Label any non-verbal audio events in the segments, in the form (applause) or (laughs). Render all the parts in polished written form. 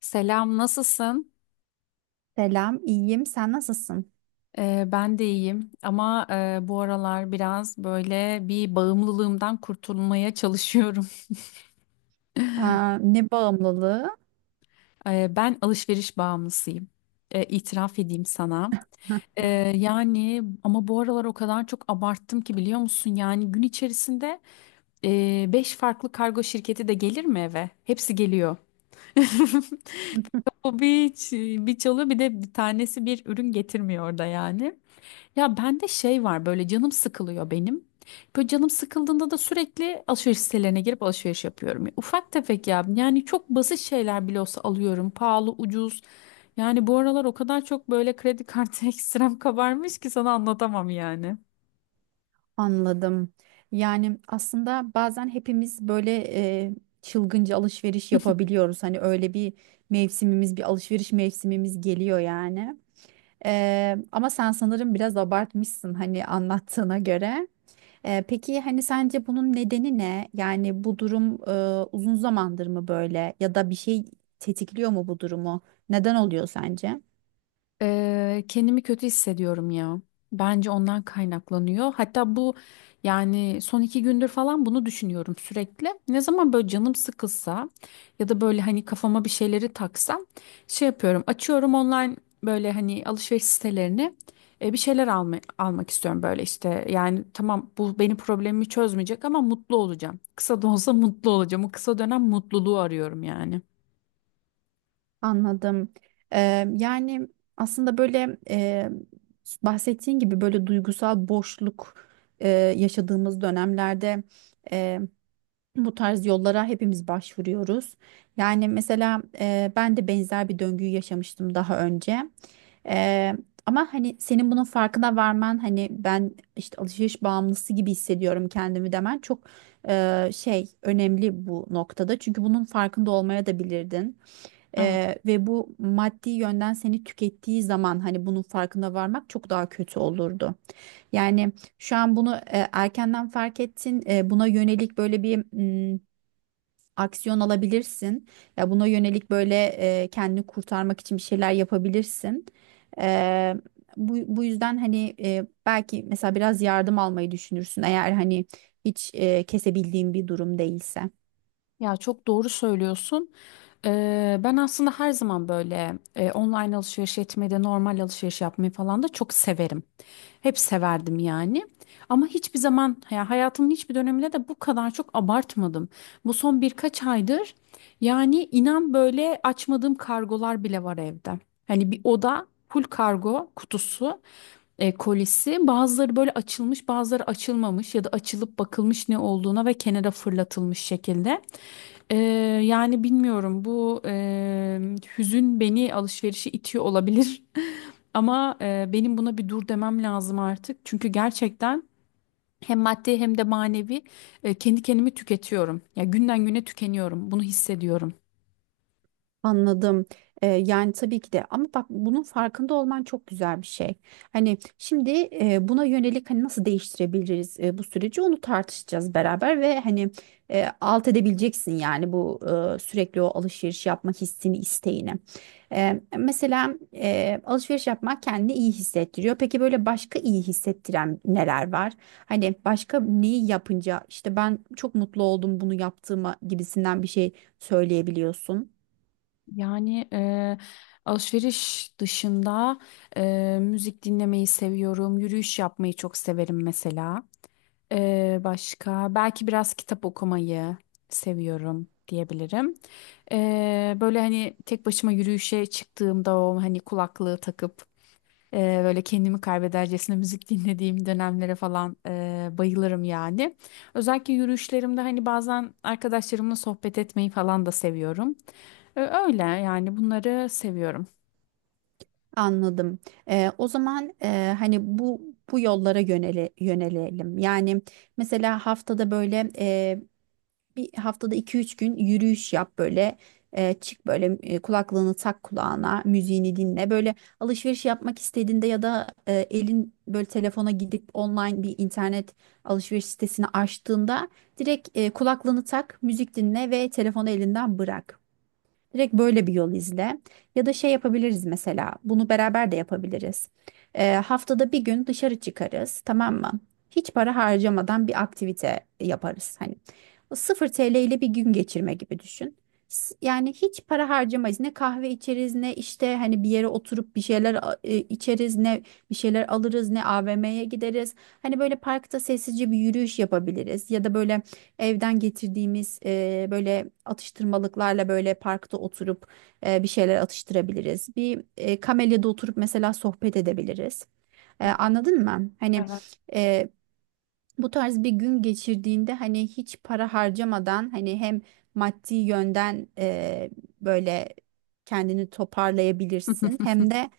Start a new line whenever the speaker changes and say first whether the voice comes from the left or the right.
left: Selam, nasılsın?
right: Selam, iyiyim. Sen nasılsın?
left: Ben de iyiyim ama bu aralar biraz böyle bir bağımlılığımdan kurtulmaya çalışıyorum. (laughs)
right: Aa, ne bağımlılığı?
left: Ben alışveriş bağımlısıyım. İtiraf edeyim sana. Ee, Yani ama bu aralar o kadar çok abarttım ki biliyor musun? Yani gün içerisinde 5 farklı kargo şirketi de gelir mi eve? Hepsi geliyor. (laughs)
right: (laughs)
left: O bir, bir çalıyor bir de bir tanesi bir ürün getirmiyor da yani. Ya bende şey var böyle canım sıkılıyor benim. Böyle canım sıkıldığında da sürekli alışveriş sitelerine girip alışveriş yapıyorum. Ufak tefek ya yani çok basit şeyler bile olsa alıyorum. Pahalı, ucuz. Yani bu aralar o kadar çok böyle kredi kartı (laughs) ekstrem kabarmış ki sana anlatamam yani.
right: Anladım. Yani aslında bazen hepimiz böyle e, çılgınca alışveriş yapabiliyoruz. Hani öyle bir mevsimimiz, bir alışveriş mevsimimiz geliyor yani. Ama sen sanırım biraz abartmışsın, hani, anlattığına göre. Peki hani sence bunun nedeni ne? Yani bu durum uzun zamandır mı böyle, ya da bir şey tetikliyor mu bu durumu? Neden oluyor sence?
left: Kendimi kötü hissediyorum ya. Bence ondan kaynaklanıyor. Hatta bu yani son iki gündür falan bunu düşünüyorum sürekli. Ne zaman böyle canım sıkılsa ya da böyle hani kafama bir şeyleri taksam şey yapıyorum. Açıyorum online böyle hani alışveriş sitelerini, bir şeyler alma, almak istiyorum böyle işte. Yani tamam, bu benim problemimi çözmeyecek ama mutlu olacağım. Kısa da olsa mutlu olacağım. O kısa dönem mutluluğu arıyorum yani.
right: Anladım. Ee, yani aslında böyle bahsettiğin gibi böyle duygusal boşluk yaşadığımız dönemlerde e, bu tarz yollara hepimiz başvuruyoruz. Yani mesela ben de benzer bir döngüyü yaşamıştım daha önce. Ee, ama hani senin bunun farkına varman, hani ben işte alışveriş bağımlısı gibi hissediyorum kendimi demen çok şey, önemli bu noktada. Çünkü bunun farkında olmaya da bilirdin. Ve bu maddi yönden seni tükettiği zaman hani bunun farkına varmak çok daha kötü olurdu. Yani şu an bunu erkenden fark ettin. Buna yönelik böyle bir mm, aksiyon alabilirsin. Ya buna yönelik böyle kendini kurtarmak için bir şeyler yapabilirsin. Eee, bu yüzden hani belki mesela biraz yardım almayı düşünürsün, eğer hani hiç kesebildiğin bir durum değilse.
left: Ya çok doğru söylüyorsun. Ben aslında her zaman böyle online alışveriş etmeyi de normal alışveriş yapmayı falan da çok severim. Hep severdim yani. Ama hiçbir zaman ya hayatımın hiçbir döneminde de bu kadar çok abartmadım. Bu son birkaç aydır yani inan böyle açmadığım kargolar bile var evde. Hani bir oda full kargo kutusu, kolisi. Bazıları böyle açılmış, bazıları açılmamış ya da açılıp bakılmış ne olduğuna ve kenara fırlatılmış şekilde. Ee, Yani bilmiyorum, bu hüzün beni alışverişe itiyor olabilir. (laughs) Ama benim buna bir dur demem lazım artık. Çünkü gerçekten hem maddi hem de manevi, kendi kendimi tüketiyorum. Ya günden güne tükeniyorum. Bunu hissediyorum.
right: Anladım. Yani tabii ki de, ama bak bunun farkında olman çok güzel bir şey. Hani şimdi buna yönelik, hani nasıl değiştirebiliriz bu süreci, onu tartışacağız beraber ve hani alt edebileceksin yani bu sürekli o alışveriş yapma hissini, isteğini. Mesela alışveriş yapmak kendini iyi hissettiriyor. Peki böyle başka iyi hissettiren neler var? Hani başka neyi yapınca işte ben çok mutlu oldum bunu yaptığıma gibisinden bir şey söyleyebiliyorsun.
left: Yani alışveriş dışında müzik dinlemeyi seviyorum. Yürüyüş yapmayı çok severim mesela. Başka belki biraz kitap okumayı seviyorum diyebilirim. Böyle hani tek başıma yürüyüşe çıktığımda o hani kulaklığı takıp böyle kendimi kaybedercesine müzik (laughs) dinlediğim dönemlere falan bayılırım yani. Özellikle yürüyüşlerimde hani bazen arkadaşlarımla sohbet etmeyi falan da seviyorum. Öyle yani, bunları seviyorum.
right: Anladım. O zaman hani bu yollara yönelelim. Yani mesela haftada böyle bir haftada 2-3 gün yürüyüş yap böyle. Çık böyle kulaklığını tak kulağına, müziğini dinle. Böyle alışveriş yapmak istediğinde ya da elin böyle telefona gidip online bir internet alışveriş sitesini açtığında, direkt kulaklığını tak, müzik dinle ve telefonu elinden bırak. Direkt böyle bir yol izle. Ya da şey yapabiliriz mesela. Bunu beraber de yapabiliriz. Haftada bir gün dışarı çıkarız, tamam mı? Hiç para harcamadan bir aktivite yaparız. Hani o 0 TL ile bir gün geçirme gibi düşün. Yani hiç para harcamayız. Ne kahve içeriz, ne işte hani bir yere oturup bir şeyler içeriz, ne bir şeyler alırız, ne AVM'ye gideriz. Hani böyle parkta sessizce bir yürüyüş yapabiliriz, ya da böyle evden getirdiğimiz böyle atıştırmalıklarla böyle parkta oturup bir şeyler atıştırabiliriz. Bir kamelyada oturup mesela sohbet edebiliriz. Anladın mı? Hani
left: Evet.
right: e, bu tarz bir gün geçirdiğinde, hani hiç para harcamadan, hani hem maddi yönden böyle kendini toparlayabilirsin,
left: (laughs)
right: hem de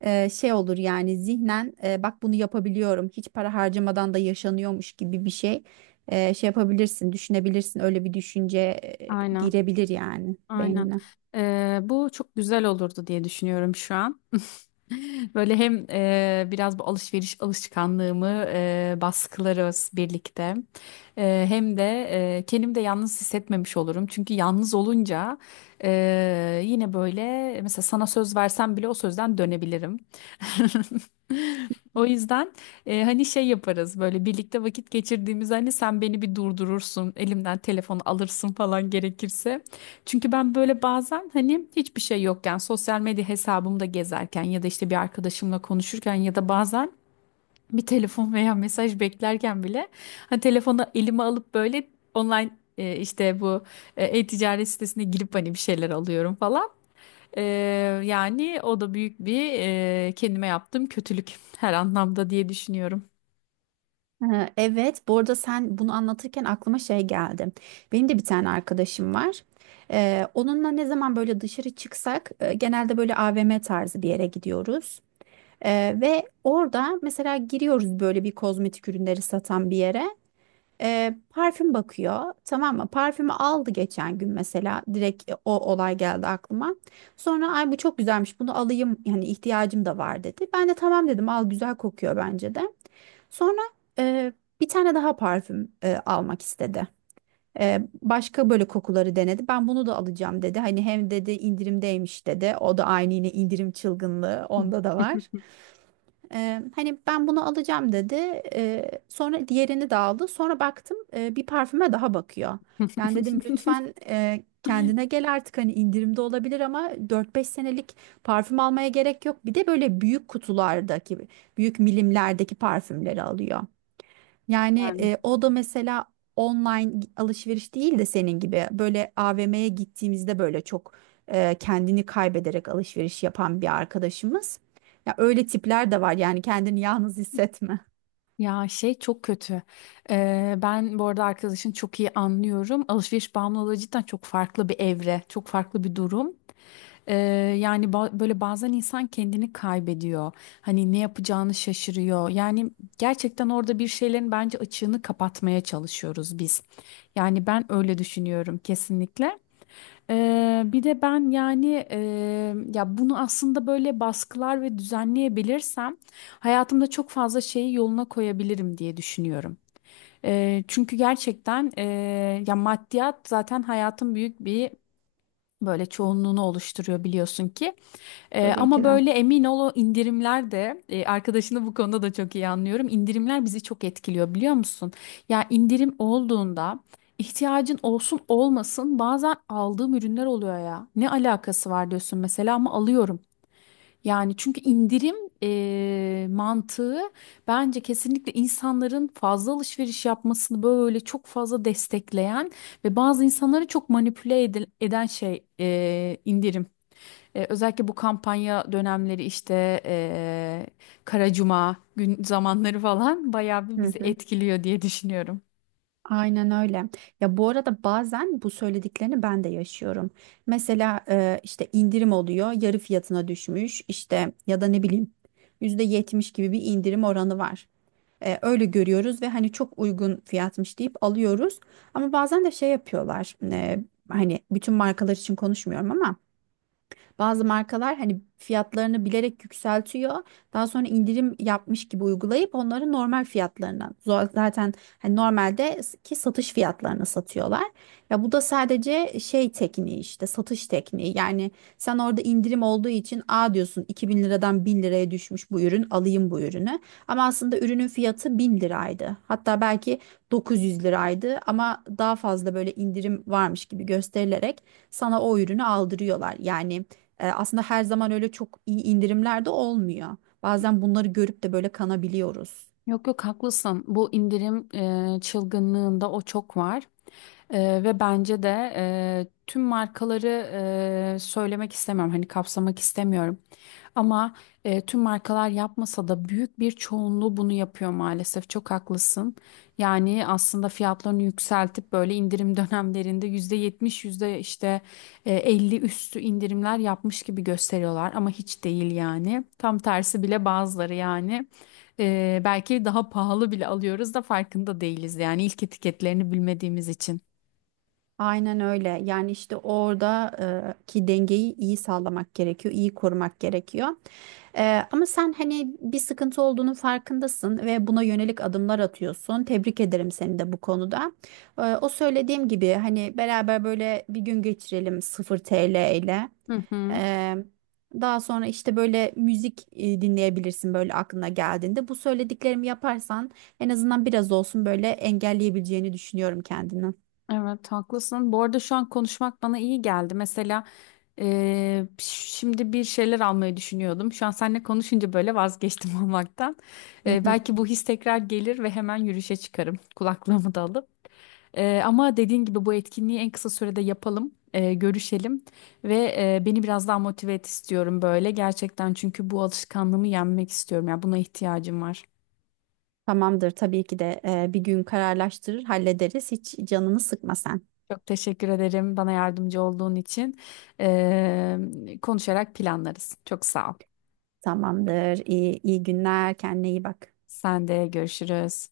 right: şey olur yani, zihnen bak, bunu yapabiliyorum, hiç para harcamadan da yaşanıyormuş gibi bir şey şey yapabilirsin, düşünebilirsin, öyle bir düşünce
left: Aynen.
right: girebilir yani
left: Aynen.
right: beynine.
left: Bu çok güzel olurdu diye düşünüyorum şu an. (laughs) Böyle hem biraz bu alışveriş alışkanlığımı baskılarız birlikte. E, hem de kendimi de yalnız hissetmemiş olurum. Çünkü yalnız olunca yine böyle mesela sana söz versem bile o sözden dönebilirim. (laughs) O yüzden hani şey yaparız böyle birlikte vakit geçirdiğimiz, hani sen beni bir durdurursun elimden telefonu alırsın falan gerekirse. Çünkü ben böyle bazen hani hiçbir şey yokken sosyal medya hesabımda gezerken ya da işte bir arkadaşımla konuşurken ya da bazen bir telefon veya mesaj beklerken bile hani telefonu elime alıp böyle online, işte bu, e-ticaret sitesine girip hani bir şeyler alıyorum falan. E, Yani o da büyük bir, kendime yaptığım kötülük her anlamda diye düşünüyorum.
right: Evet, bu arada sen bunu anlatırken aklıma şey geldi. Benim de bir tane arkadaşım var. Onunla ne zaman böyle dışarı çıksak genelde böyle AVM tarzı bir yere gidiyoruz. Ve orada mesela giriyoruz böyle bir kozmetik ürünleri satan bir yere. Parfüm bakıyor, tamam mı? Parfümü aldı geçen gün mesela, direkt o olay geldi aklıma. Sonra ay bu çok güzelmiş bunu alayım yani, ihtiyacım da var dedi. Ben de tamam dedim, al, güzel kokuyor bence de. Sonra e, bir tane daha parfüm almak istedi. E, başka böyle kokuları denedi. Ben bunu da alacağım dedi. Hani hem dedi indirimdeymiş dedi. O da aynı, yine indirim çılgınlığı onda da var. Hani ben bunu alacağım dedi. Sonra diğerini de aldı. Sonra baktım bir parfüme daha bakıyor. Yani
left: (laughs)
right: dedim lütfen kendine gel artık, hani indirimde olabilir ama 4-5 senelik parfüm almaya gerek yok. Bir de böyle büyük kutulardaki, büyük milimlerdeki parfümleri alıyor. Yani o da mesela online alışveriş değil de senin gibi böyle AVM'ye gittiğimizde böyle çok kendini kaybederek alışveriş yapan bir arkadaşımız. Ya öyle tipler de var yani, kendini yalnız hissetme.
left: Ya şey çok kötü. Ben bu arada arkadaşın çok iyi anlıyorum. Alışveriş bağımlılığı cidden çok farklı bir evre, çok farklı bir durum. Ee, Yani böyle bazen insan kendini kaybediyor. Hani ne yapacağını şaşırıyor. Yani gerçekten orada bir şeylerin bence açığını kapatmaya çalışıyoruz biz. Yani ben öyle düşünüyorum kesinlikle. Bir de ben yani, ya bunu aslında böyle baskılar ve düzenleyebilirsem hayatımda çok fazla şeyi yoluna koyabilirim diye düşünüyorum. Çünkü gerçekten ya maddiyat zaten hayatın büyük bir böyle çoğunluğunu oluşturuyor biliyorsun ki.
right: Tabii ki
left: Ama
right: de.
left: böyle emin ol o indirimler de, arkadaşını bu konuda da çok iyi anlıyorum. İndirimler bizi çok etkiliyor biliyor musun? Ya indirim olduğunda ihtiyacın olsun olmasın bazen aldığım ürünler oluyor ya. Ne alakası var diyorsun mesela ama alıyorum. Yani çünkü indirim mantığı bence kesinlikle insanların fazla alışveriş yapmasını böyle çok fazla destekleyen ve bazı insanları çok manipüle eden şey indirim. E, özellikle bu kampanya dönemleri işte Kara Cuma gün zamanları falan bayağı bir
right: Hı
left: bizi
right: hı.
left: etkiliyor diye düşünüyorum.
right: Aynen öyle. Ya bu arada bazen bu söylediklerini ben de yaşıyorum. Mesela işte indirim oluyor, yarı fiyatına düşmüş işte ya da ne bileyim %70 gibi bir indirim oranı var. Öyle görüyoruz ve hani çok uygun fiyatmış deyip alıyoruz. Ama bazen de şey yapıyorlar. Hani bütün markalar için konuşmuyorum, ama bazı markalar hani fiyatlarını bilerek yükseltiyor. Daha sonra indirim yapmış gibi uygulayıp, onları normal fiyatlarından zaten hani normalde ki satış fiyatlarına satıyorlar. Ya bu da sadece şey tekniği işte, satış tekniği. Yani sen orada indirim olduğu için a diyorsun, 2.000 liradan 1000 liraya düşmüş bu ürün, alayım bu ürünü. Ama aslında ürünün fiyatı 1000 liraydı. Hatta belki 900 liraydı, ama daha fazla böyle indirim varmış gibi gösterilerek sana o ürünü aldırıyorlar. Yani aslında her zaman öyle çok iyi indirimler de olmuyor. Bazen bunları görüp de böyle kanabiliyoruz.
left: Yok yok, haklısın. Bu indirim çılgınlığında o çok var. E, ve bence de tüm markaları söylemek istemiyorum. Hani kapsamak istemiyorum. Ama tüm markalar yapmasa da büyük bir çoğunluğu bunu yapıyor maalesef. Çok haklısın. Yani aslında fiyatlarını yükseltip böyle indirim (laughs) dönemlerinde %70, yüzde işte 50 üstü indirimler yapmış gibi gösteriyorlar ama hiç değil yani. Tam tersi bile bazıları yani. E, belki daha pahalı bile alıyoruz da farkında değiliz yani ilk etiketlerini bilmediğimiz için.
right: Aynen öyle. Yani işte orada ki dengeyi iyi sağlamak gerekiyor, iyi korumak gerekiyor. Ama sen hani bir sıkıntı olduğunun farkındasın ve buna yönelik adımlar atıyorsun. Tebrik ederim seni de bu konuda. O söylediğim gibi hani beraber böyle bir gün geçirelim 0 TL ile.
left: Hı hı.
right: Ee, daha sonra işte böyle müzik dinleyebilirsin böyle aklına geldiğinde. Bu söylediklerimi yaparsan en azından biraz olsun böyle engelleyebileceğini düşünüyorum kendini.
left: Evet, haklısın. Bu arada şu an konuşmak bana iyi geldi. Mesela şimdi bir şeyler almayı düşünüyordum. Şu an seninle konuşunca böyle vazgeçtim (laughs) almaktan.
right: Hı hı.
left: Belki bu his tekrar gelir ve hemen yürüyüşe çıkarım. (laughs) Kulaklığımı da alıp. Ama dediğin gibi bu etkinliği en kısa sürede yapalım. Görüşelim ve beni biraz daha motive et istiyorum böyle. Gerçekten çünkü bu alışkanlığımı yenmek istiyorum. Yani buna ihtiyacım var.
right: Tamamdır tabii ki de bir gün kararlaştırır hallederiz. Hiç canını sıkma sen.
left: Çok teşekkür ederim bana yardımcı olduğun için. Konuşarak planlarız. Çok sağ ol.
right: Tamamdır. İyi günler. Kendine iyi bak.
left: Sen de, görüşürüz.